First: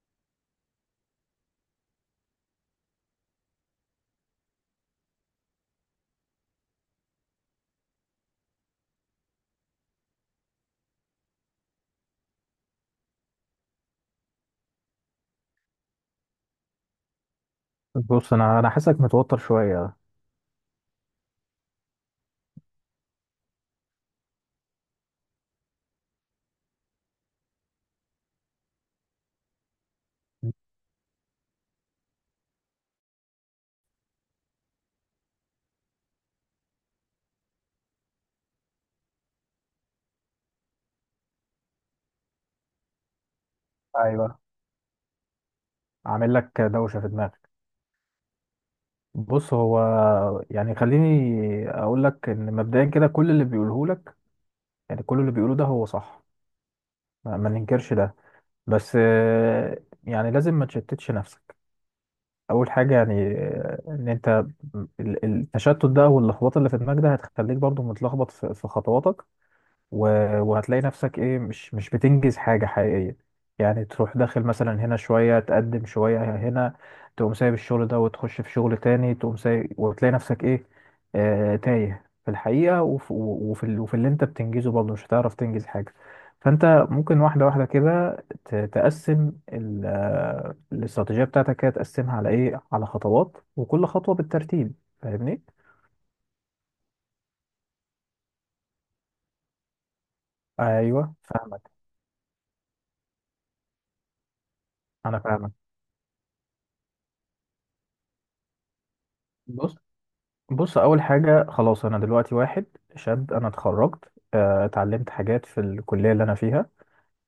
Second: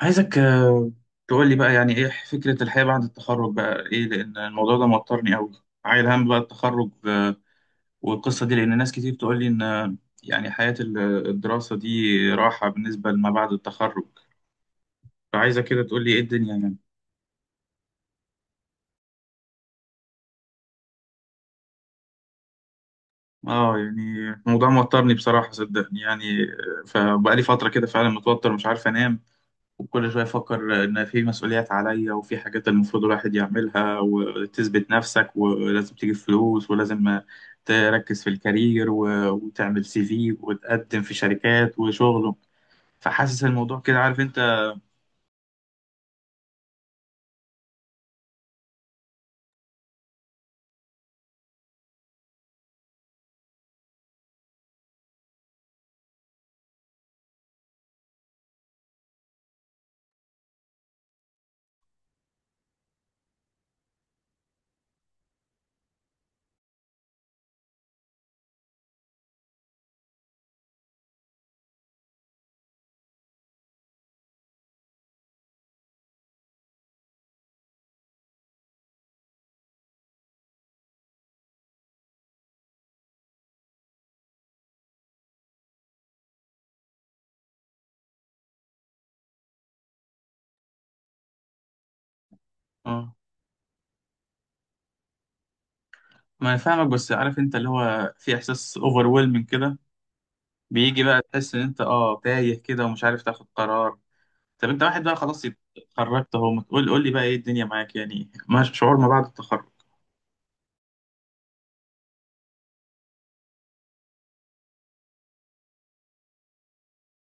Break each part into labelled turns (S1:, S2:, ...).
S1: عايزك تقول لي بقى يعني ايه فكرة الحياة بعد التخرج بقى ايه لان الموضوع ده موترني قوي. عايل هم بقى التخرج، والقصة دي لان ناس كتير تقول لي ان يعني حياة الدراسة دي راحة بالنسبة لما بعد التخرج، فعايزك كده تقول لي ايه الدنيا يعني.
S2: بص، انا حاسسك متوتر شويه.
S1: اه يعني الموضوع موترني بصراحة صدقني يعني، فبقى لي فترة كده فعلا متوتر مش عارف انام. وكل شوية أفكر إن في مسؤوليات عليا وفي حاجات المفروض الواحد يعملها وتثبت نفسك، ولازم تجيب فلوس، ولازم تركز في الكارير وتعمل سي في وتقدم في شركات وشغل. فحاسس الموضوع كده، عارف
S2: ايوه،
S1: أنت؟
S2: عامل لك دوشه في دماغك. بص، هو يعني خليني اقول لك ان مبدئيا كده كل اللي بيقوله لك يعني كل اللي بيقوله ده هو صح. ما ننكرش ده. بس يعني لازم ما تشتتش نفسك. اول حاجه، يعني ان انت التشتت ده واللخبطه اللي في دماغك ده هتخليك برضو متلخبط في خطواتك. وهتلاقي نفسك ايه، مش بتنجز حاجة حقيقية. يعني تروح داخل مثلا هنا شوية، تقدم شوية هنا، تقوم سايب الشغل ده وتخش في شغل تاني، تقوم سايب وتلاقي نفسك ايه، تايه في الحقيقة. وفي اللي انت بتنجزه برضه مش هتعرف تنجز حاجة. فانت ممكن واحدة واحدة كده تقسم الاستراتيجية بتاعتك، كده تقسمها على ايه، على
S1: آه،
S2: خطوات وكل خطوة بالترتيب. فاهمني؟
S1: ما أنا فاهمك، بس عارف أنت اللي هو في إحساس أوفرويلمنج كده، بيجي
S2: ايوه،
S1: بقى تحس إن
S2: فاهمك.
S1: أنت تايه كده ومش عارف تاخد قرار. طب أنت واحد بقى
S2: انا
S1: خلاص
S2: فاهمك.
S1: اتخرجت أهو، ما تقول قول لي بقى إيه الدنيا معاك يعني، ما شعور ما بعد التخرج.
S2: بص، بص، اول حاجه خلاص. انا دلوقتي واحد شاب، انا اتخرجت، اتعلمت حاجات في الكليه اللي انا فيها.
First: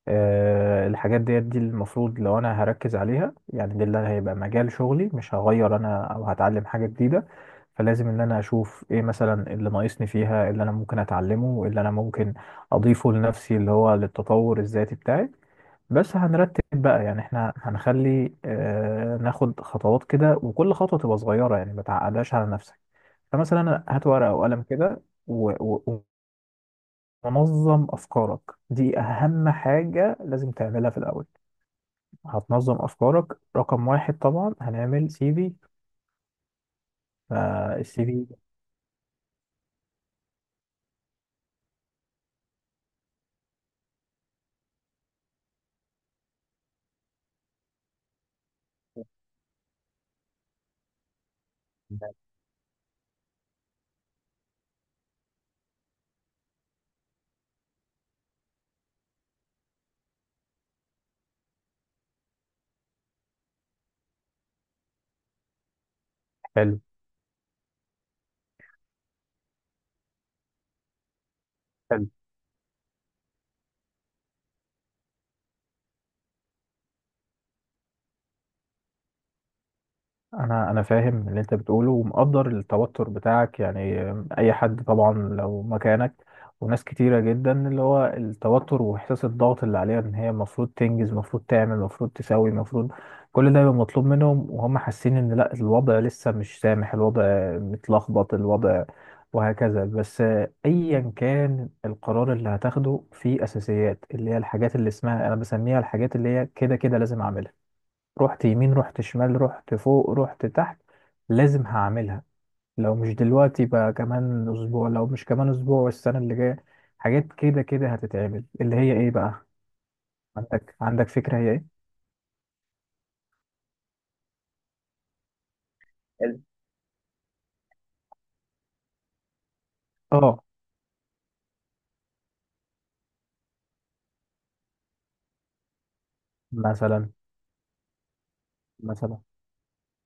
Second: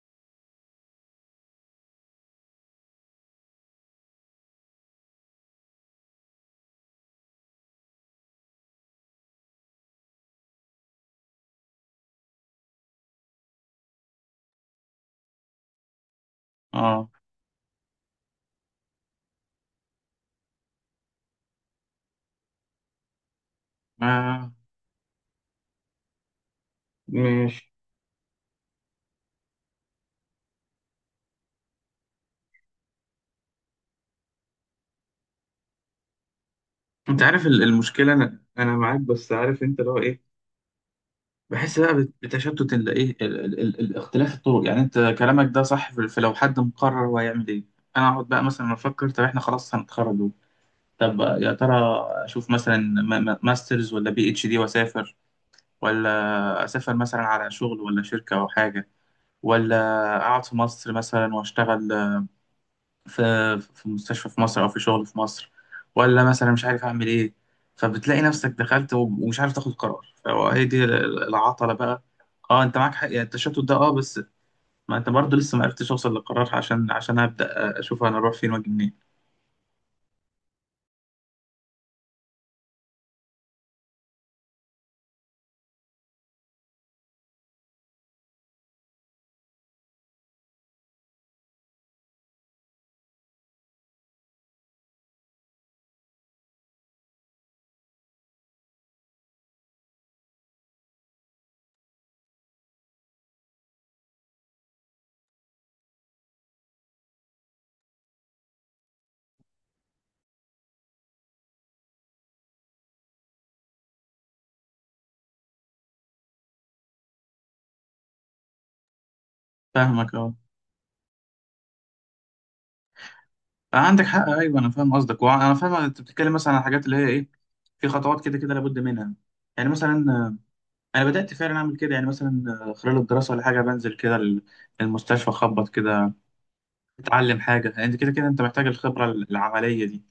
S2: الحاجات دي المفروض لو انا هركز عليها، يعني دي اللي هيبقى مجال شغلي، مش هغير انا او هتعلم حاجه جديده. فلازم ان انا اشوف ايه مثلا اللي ناقصني فيها، اللي انا ممكن اتعلمه، اللي انا ممكن اضيفه لنفسي اللي هو للتطور الذاتي بتاعي. بس هنرتب بقى،
S1: أه
S2: يعني احنا هنخلي ناخد خطوات كده، وكل خطوه تبقى صغيره، يعني ما تعقدهاش على نفسك. فمثلا هات ورقة
S1: ما-
S2: وقلم كده
S1: مش
S2: ومنظم أفكارك. دي أهم حاجة لازم تعملها في الأول. هتنظم أفكارك. رقم واحد، طبعا هنعمل CV.
S1: انت عارف
S2: فالسي
S1: المشكله،
S2: في
S1: انا معاك، بس عارف انت اللي هو ايه؟ بحس بقى بتشتت ال- ايه ال- ال- ال- الاختلاف الطرق. يعني انت كلامك ده صح في في لو حد مقرر هو هيعمل ايه. انا اقعد بقى مثلا افكر، طب احنا خلاص هنتخرج اهو. طب يا ترى اشوف مثلا ماسترز ولا بي اتش دي واسافر، ولا اسافر مثلا على شغل ولا شركه او حاجه، ولا اقعد في مصر مثلا واشتغل في في مستشفى في مصر او في شغل في مصر، ولا مثلا مش
S2: حلو.
S1: عارف اعمل ايه. فبتلاقي نفسك دخلت ومش عارف تاخد قرار، فهي دي العطلة بقى.
S2: حلو.
S1: اه انت معاك حق، يعني التشتت ده اه، بس ما انت برضه لسه ما عرفتش اوصل للقرار، عشان عشان ابدا اشوف انا اروح فين واجي منين.
S2: انا فاهم اللي انت بتقوله ومقدر التوتر بتاعك يعني. اي حد طبعا لو مكانك، وناس كتيرة جدا اللي هو التوتر واحساس الضغط اللي عليها ان هي المفروض تنجز، المفروض تعمل، المفروض تسوي، المفروض كل ده يبقى مطلوب منهم، وهم حاسين ان لا، الوضع لسه مش سامح، الوضع متلخبط، الوضع وهكذا. بس ايا كان القرار اللي هتاخده، فيه اساسيات، اللي هي الحاجات اللي اسمها انا بسميها الحاجات اللي هي كده كده لازم اعملها. رحت يمين، رحت شمال، رحت فوق، رحت تحت، لازم هعملها. لو مش دلوقتي بقى كمان اسبوع، لو مش كمان اسبوع والسنة اللي جاية. حاجات كده كده هتتعمل اللي هي ايه بقى؟
S1: فاهمك اه.
S2: عندك فكرة هي ايه؟
S1: عندك حق، ايوه انا فاهم قصدك، وانا فاهم انت بتتكلم مثلا عن الحاجات اللي هي ايه، في خطوات كده كده لابد منها. يعني مثلا،
S2: اه.
S1: انا بدات فعلا اعمل كده يعني. مثلا خلال الدراسه ولا حاجه بنزل كده المستشفى اخبط كده،
S2: مثلا.
S1: تتعلم حاجة. يعني انت كده كده انت محتاج الخبرة
S2: مثلا.
S1: العملية دي.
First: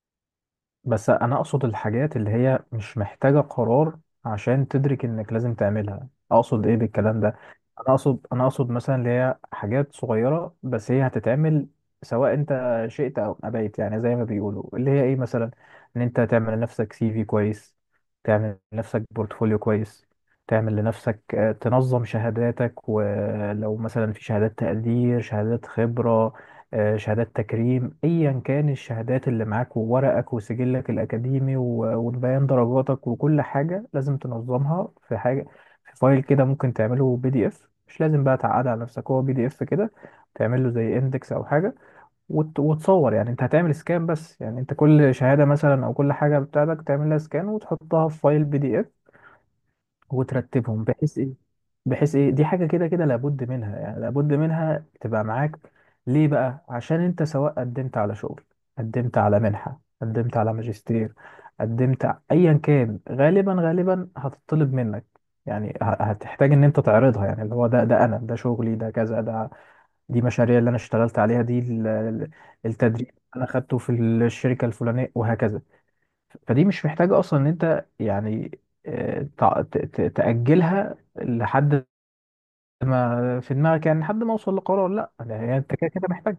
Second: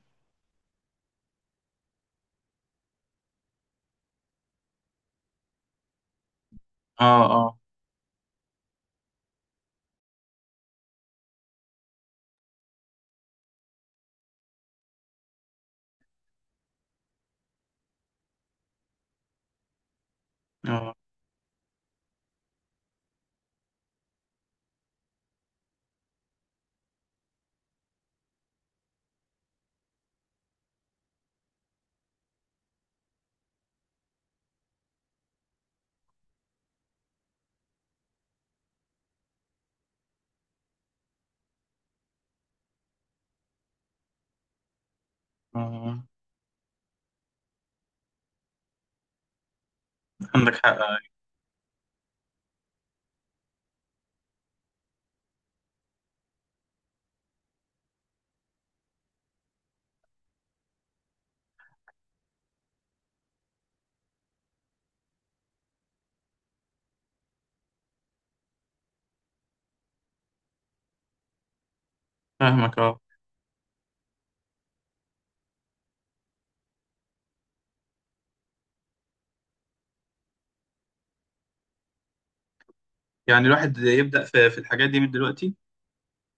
S2: بس انا اقصد الحاجات اللي هي مش محتاجة قرار عشان تدرك انك لازم تعملها. اقصد ايه بالكلام
S1: اه،
S2: ده؟
S1: اه،
S2: انا اقصد مثلا اللي هي حاجات صغيرة بس هي هتتعمل سواء انت شئت او ابيت. يعني زي ما بيقولوا، اللي هي ايه مثلا، ان انت تعمل لنفسك CV كويس، تعمل لنفسك بورتفوليو كويس، تعمل
S1: اه،
S2: لنفسك تنظم شهاداتك. ولو مثلا في شهادات تقدير، شهادات خبرة، شهادات تكريم، ايا كان الشهادات اللي معاك، وورقك وسجلك الاكاديمي وبيان درجاتك، وكل حاجه لازم تنظمها في حاجه، في فايل كده. ممكن تعمله PDF، مش لازم بقى تعقد على نفسك، هو PDF كده. تعمل له زي اندكس او حاجه. وتصور، يعني انت هتعمل سكان، بس يعني انت كل شهاده
S1: اه،
S2: مثلا او
S1: آه.
S2: كل حاجه بتاعتك تعمل لها سكان وتحطها في فايل PDF،
S1: عندك حق.
S2: وترتبهم بحيث ايه. بحيث ايه، دي حاجه كده كده لابد منها، يعني لابد منها تبقى معاك. ليه بقى؟ عشان انت سواء قدمت على شغل، قدمت على منحه، قدمت على ماجستير، قدمت ايا كان، غالبا هتطلب منك. يعني هتحتاج ان انت تعرضها. يعني اللي هو ده انا، ده شغلي، ده كذا، ده دي مشاريع اللي انا اشتغلت عليها، دي
S1: فاهمك اه.
S2: التدريب اللي انا خدته في الشركه الفلانيه وهكذا. فدي مش محتاجة أصلا إن أنت يعني تأجلها لحد ما
S1: يعني
S2: في
S1: الواحد
S2: دماغك، يعني لحد
S1: يبدأ
S2: ما أوصل
S1: في
S2: لقرار.
S1: الحاجات دي من
S2: لأ،
S1: دلوقتي.
S2: يعني أنت كده كده محتاج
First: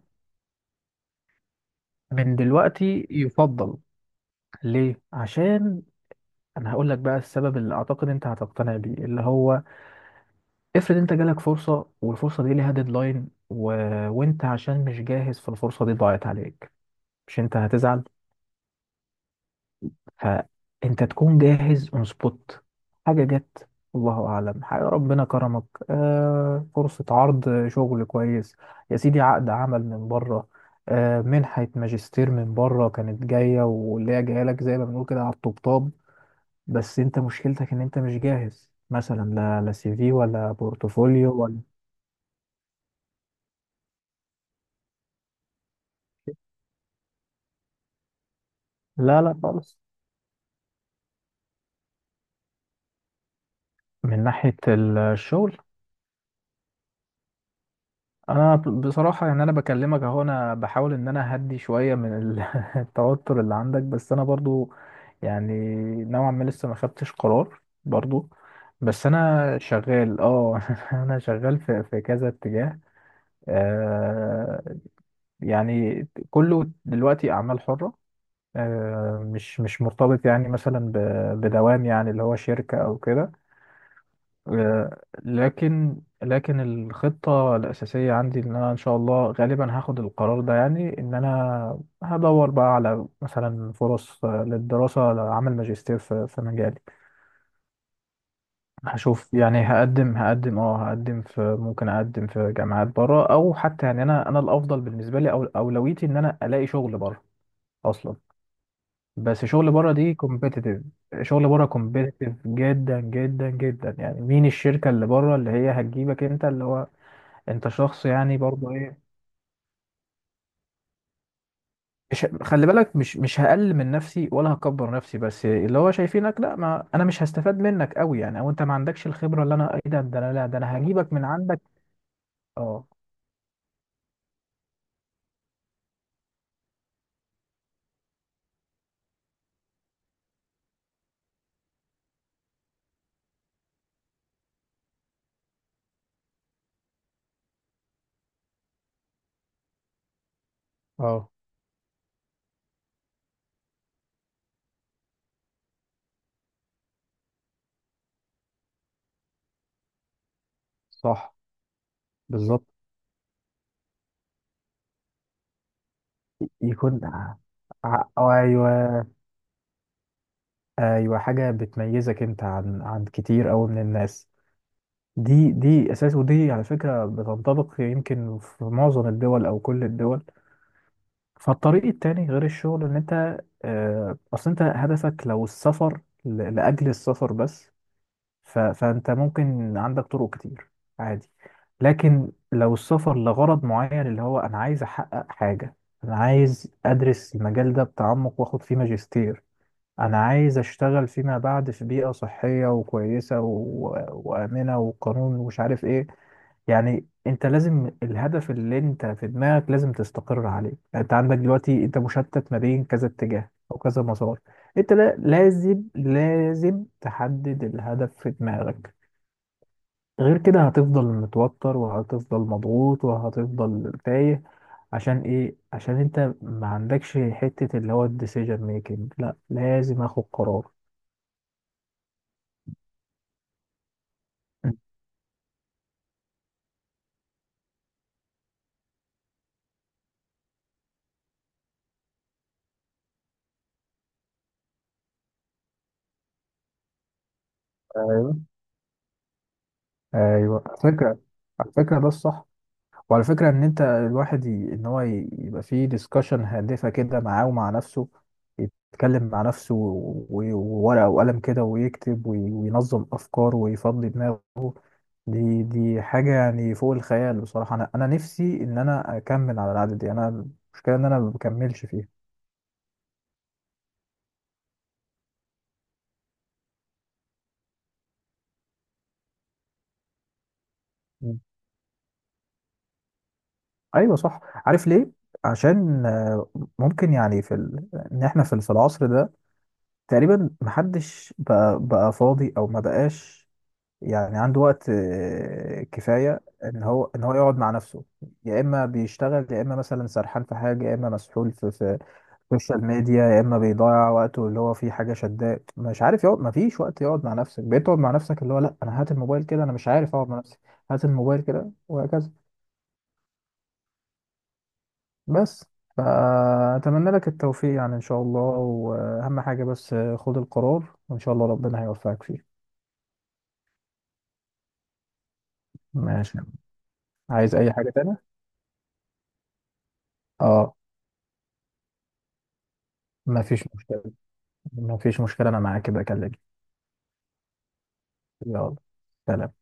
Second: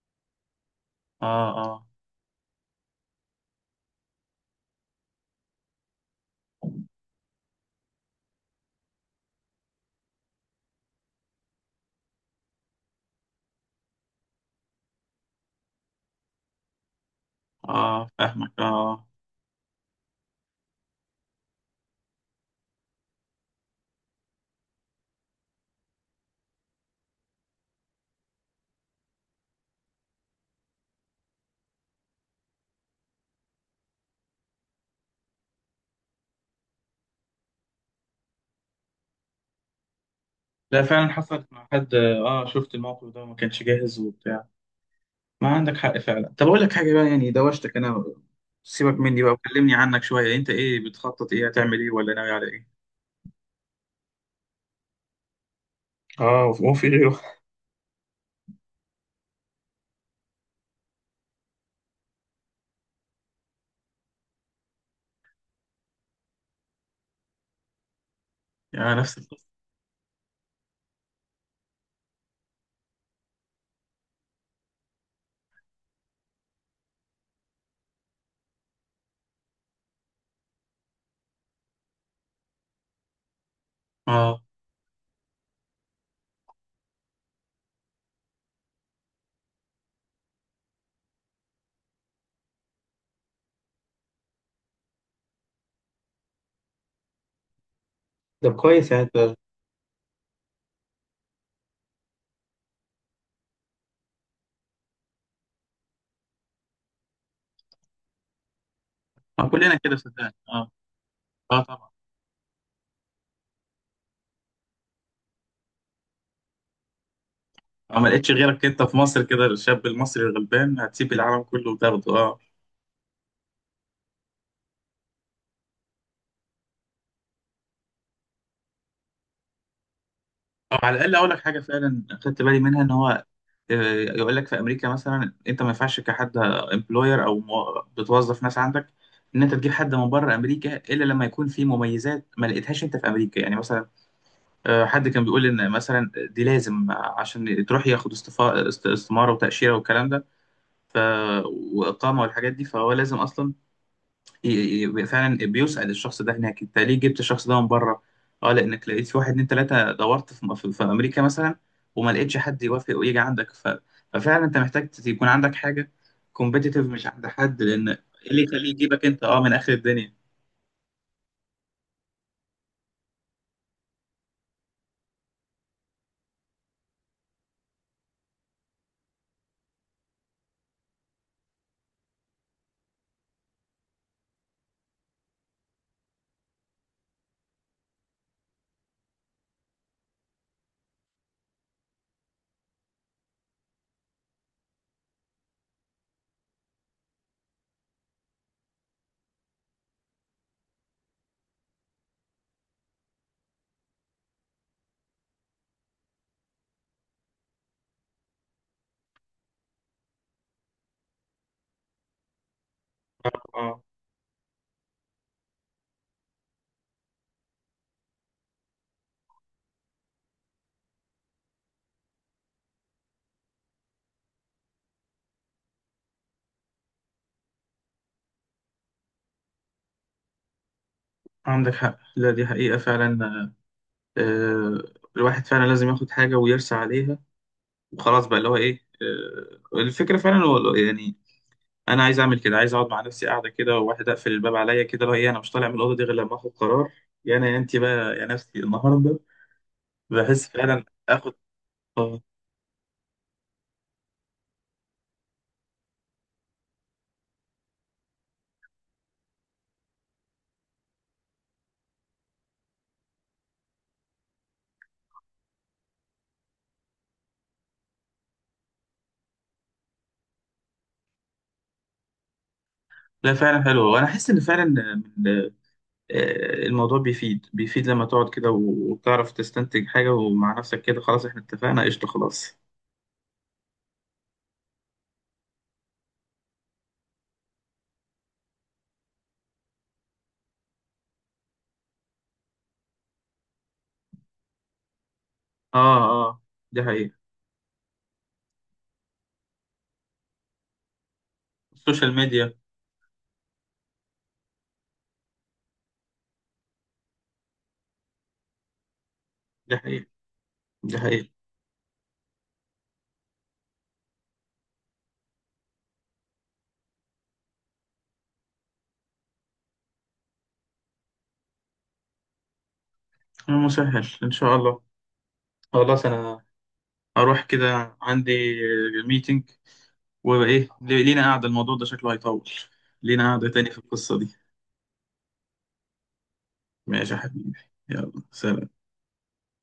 S1: اه، اه،
S2: من دلوقتي يفضل. ليه؟ عشان أنا هقول لك بقى السبب اللي أعتقد أنت هتقتنع بيه، اللي هو افرض أنت جالك فرصة، والفرصة دي ليها ديدلاين، وأنت عشان مش جاهز، فالفرصة دي ضاعت عليك. مش أنت هتزعل؟
S1: اه، فاهمك اه آه.
S2: فانت تكون جاهز اون سبوت. حاجه جت، الله اعلم، حاجه ربنا كرمك، فرصه عرض شغل كويس، يا سيدي عقد عمل من بره، منحه ماجستير من بره كانت جايه، واللي هي جايه لك زي ما بنقول كده على الطبطاب. بس انت مشكلتك ان انت مش جاهز، مثلا لا، لا CV ولا
S1: لا فعلا
S2: بورتفوليو
S1: حصلت
S2: ولا
S1: مع حد، اه شفت الموقف ده وما كانش جاهز وبتاع. ما عندك حق فعلا. طب اقول لك حاجة بقى، يعني دوشتك انا، سيبك
S2: لا،
S1: مني بقى
S2: لا
S1: وكلمني
S2: خالص.
S1: عنك شوية. انت ايه بتخطط، ايه هتعمل، ايه ولا ناوي على ايه؟
S2: من ناحيه الشغل
S1: اه هو في غيره؟
S2: انا بصراحه يعني انا بكلمك اهو، انا بحاول ان انا اهدي شويه من التوتر اللي عندك. بس انا برضو يعني نوعا ما لسه ما خدتش قرار برضو.
S1: يعني
S2: بس
S1: نفس القصة.
S2: انا شغال اه انا شغال في كذا اتجاه. آه، يعني كله دلوقتي اعمال حره. مش مرتبط يعني مثلا بدوام يعني اللي هو شركه او كده.
S1: اه
S2: لكن الخطة الأساسية عندي إن أنا إن شاء الله غالبا هاخد القرار ده. يعني إن أنا هدور بقى على مثلا فرص للدراسة، لعمل ماجستير في مجالي.
S1: طب كويس يعني
S2: هشوف،
S1: انت.
S2: يعني هقدم هقدم اه هقدم في ممكن أقدم في جامعات بره، أو حتى يعني أنا الأفضل بالنسبة لي أو أولويتي إن أنا ألاقي شغل بره أصلا. بس شغل
S1: كلنا
S2: بره
S1: كده
S2: دي
S1: صدقني اه.
S2: كومبيتيتيف. شغل
S1: اه
S2: بره
S1: طبعا.
S2: كومبيتيتيف جدا جدا جدا. يعني مين الشركة اللي بره اللي هي هتجيبك أنت، اللي هو انت
S1: اه
S2: شخص
S1: ما لقيتش
S2: يعني
S1: غيرك
S2: برضه
S1: انت في
S2: ايه،
S1: مصر كده، الشاب المصري الغلبان هتسيب العالم كله وتاخده
S2: مش
S1: اه.
S2: خلي بالك، مش هقلل من نفسي ولا هكبر نفسي، بس اللي هو شايفينك، لا، ما انا مش هستفاد منك قوي يعني، او انت ما عندكش الخبره، اللي انا ايه، ده انا، لا، ده
S1: او
S2: انا
S1: على
S2: هجيبك
S1: الاقل
S2: من
S1: اقول لك حاجه
S2: عندك.
S1: فعلا خدت بالي منها،
S2: اه،
S1: ان هو يقول لك في امريكا مثلا انت ما ينفعش كحد امبلوير او بتوظف ناس عندك، ان انت تجيب حد من بره امريكا الا لما يكون في مميزات ما لقيتهاش انت في امريكا. يعني مثلا حد كان بيقول ان مثلا دي لازم عشان تروح ياخد استماره وتاشيره والكلام ده، ف...
S2: اه،
S1: واقامه والحاجات دي. فهو لازم اصلا يبقى فعلا بيسأل الشخص ده هناك انت ليه جبت الشخص ده من بره. اه لانك لقيت في واحد اتنين تلاته، دورت في امريكا
S2: صح،
S1: مثلا وما لقيتش حد
S2: بالظبط،
S1: يوافق ويجي عندك ف... ففعلا انت محتاج يكون عندك حاجه كومبيتيتيف
S2: يكون
S1: مش عند حد، لان ايه اللي يخليه
S2: ايوه.
S1: يجيبك انت اه من اخر الدنيا.
S2: ايوه، حاجه بتميزك انت عن كتير قوي من الناس. دي اساس، ودي على فكره بتنطبق يمكن في معظم الدول او كل الدول. فالطريق التاني غير الشغل ان انت اصل انت هدفك لو السفر لاجل السفر بس، فانت ممكن عندك طرق كتير. عادي. لكن لو السفر لغرض معين، اللي هو انا عايز احقق حاجة، انا عايز ادرس المجال ده بتعمق واخد فيه ماجستير، انا عايز اشتغل فيما بعد في بيئة صحية وكويسة وآمنة وقانون، ومش عارف ايه. يعني انت لازم الهدف اللي انت في دماغك لازم تستقر عليه. يعني انت عندك دلوقتي انت مشتت ما بين كذا اتجاه او
S1: اه
S2: كذا مسار. انت، لا، لازم لازم تحدد الهدف في دماغك. غير كده هتفضل متوتر وهتفضل مضغوط وهتفضل تايه. عشان ايه؟ عشان انت ما عندكش حتة اللي هو الديسيجن ميكنج. لا، لازم اخد قرار.
S1: عندك حق، لا دي حقيقه فعلا. آه، الواحد فعلا لازم ياخد حاجه ويرسى عليها وخلاص بقى، اللي هو ايه. آه الفكره فعلا يعني انا عايز اعمل كده، عايز اقعد مع نفسي قاعده كده وواحد، اقفل الباب عليا كده لو ايه، انا مش طالع من الاوضه دي غير لما اخد قرار. يا انا يا انت بقى يا
S2: ايوه،
S1: نفسي النهارده. بحس
S2: ايوه، على
S1: فعلا
S2: فكره،
S1: اخد،
S2: على فكره ده
S1: آه،
S2: الصح. وعلى فكره ان انت الواحد ان هو يبقى فيه ديسكشن هادفه كده معاه ومع نفسه، يتكلم مع نفسه وورقه وقلم كده ويكتب وينظم افكاره ويفضي دماغه. دي حاجه يعني فوق الخيال بصراحه. انا نفسي ان انا اكمل على العاده دي. انا المشكله ان انا ما بكملش فيها.
S1: لا فعلا حلو. وانا احس ان فعلا من- الموضوع بيفيد، بيفيد لما تقعد كده وتعرف تستنتج حاجه ومع نفسك كده. خلاص احنا
S2: مم.
S1: اتفقنا، قشطه خلاص.
S2: ايوه، صح. عارف ليه؟ عشان ممكن يعني ان احنا في العصر ده تقريبا محدش بقى فاضي، او ما بقاش يعني عنده وقت
S1: اه،
S2: كفاية
S1: اه دي
S2: ان هو
S1: حقيقه.
S2: ان هو يقعد مع نفسه. يا اما بيشتغل، يا اما مثلا سرحان في حاجة، يا اما مسحول في
S1: السوشيال ميديا.
S2: السوشيال ميديا، يا اما بيضيع وقته اللي هو في حاجة شداه، مش عارف يقعد. ما فيش وقت يقعد مع نفسك. بتقعد مع نفسك اللي هو لا، انا هات الموبايل كده، انا
S1: دي
S2: مش
S1: حقيقه،
S2: عارف اقعد مع نفسي.
S1: دي
S2: هات
S1: حقيقه.
S2: الموبايل كده وهكذا. بس فأتمنى لك التوفيق يعني إن شاء الله، وأهم حاجة بس خد القرار، وإن شاء الله ربنا هيوفقك فيه.
S1: مسهل ان شاء الله. خلاص
S2: ماشي.
S1: انا هروح
S2: عايز اي حاجة
S1: كده،
S2: تانية؟
S1: عندي ميتنج. وايه
S2: اه.
S1: لينا قاعده، الموضوع ده شكله هيطول. لينا قاعده
S2: مفيش
S1: تاني في
S2: مشكلة،
S1: القصه دي.
S2: مفيش مشكلة، انا معاك كده اكلمك.
S1: ماشي يا حبيبي، يلا سلام.
S2: يلا، سلام.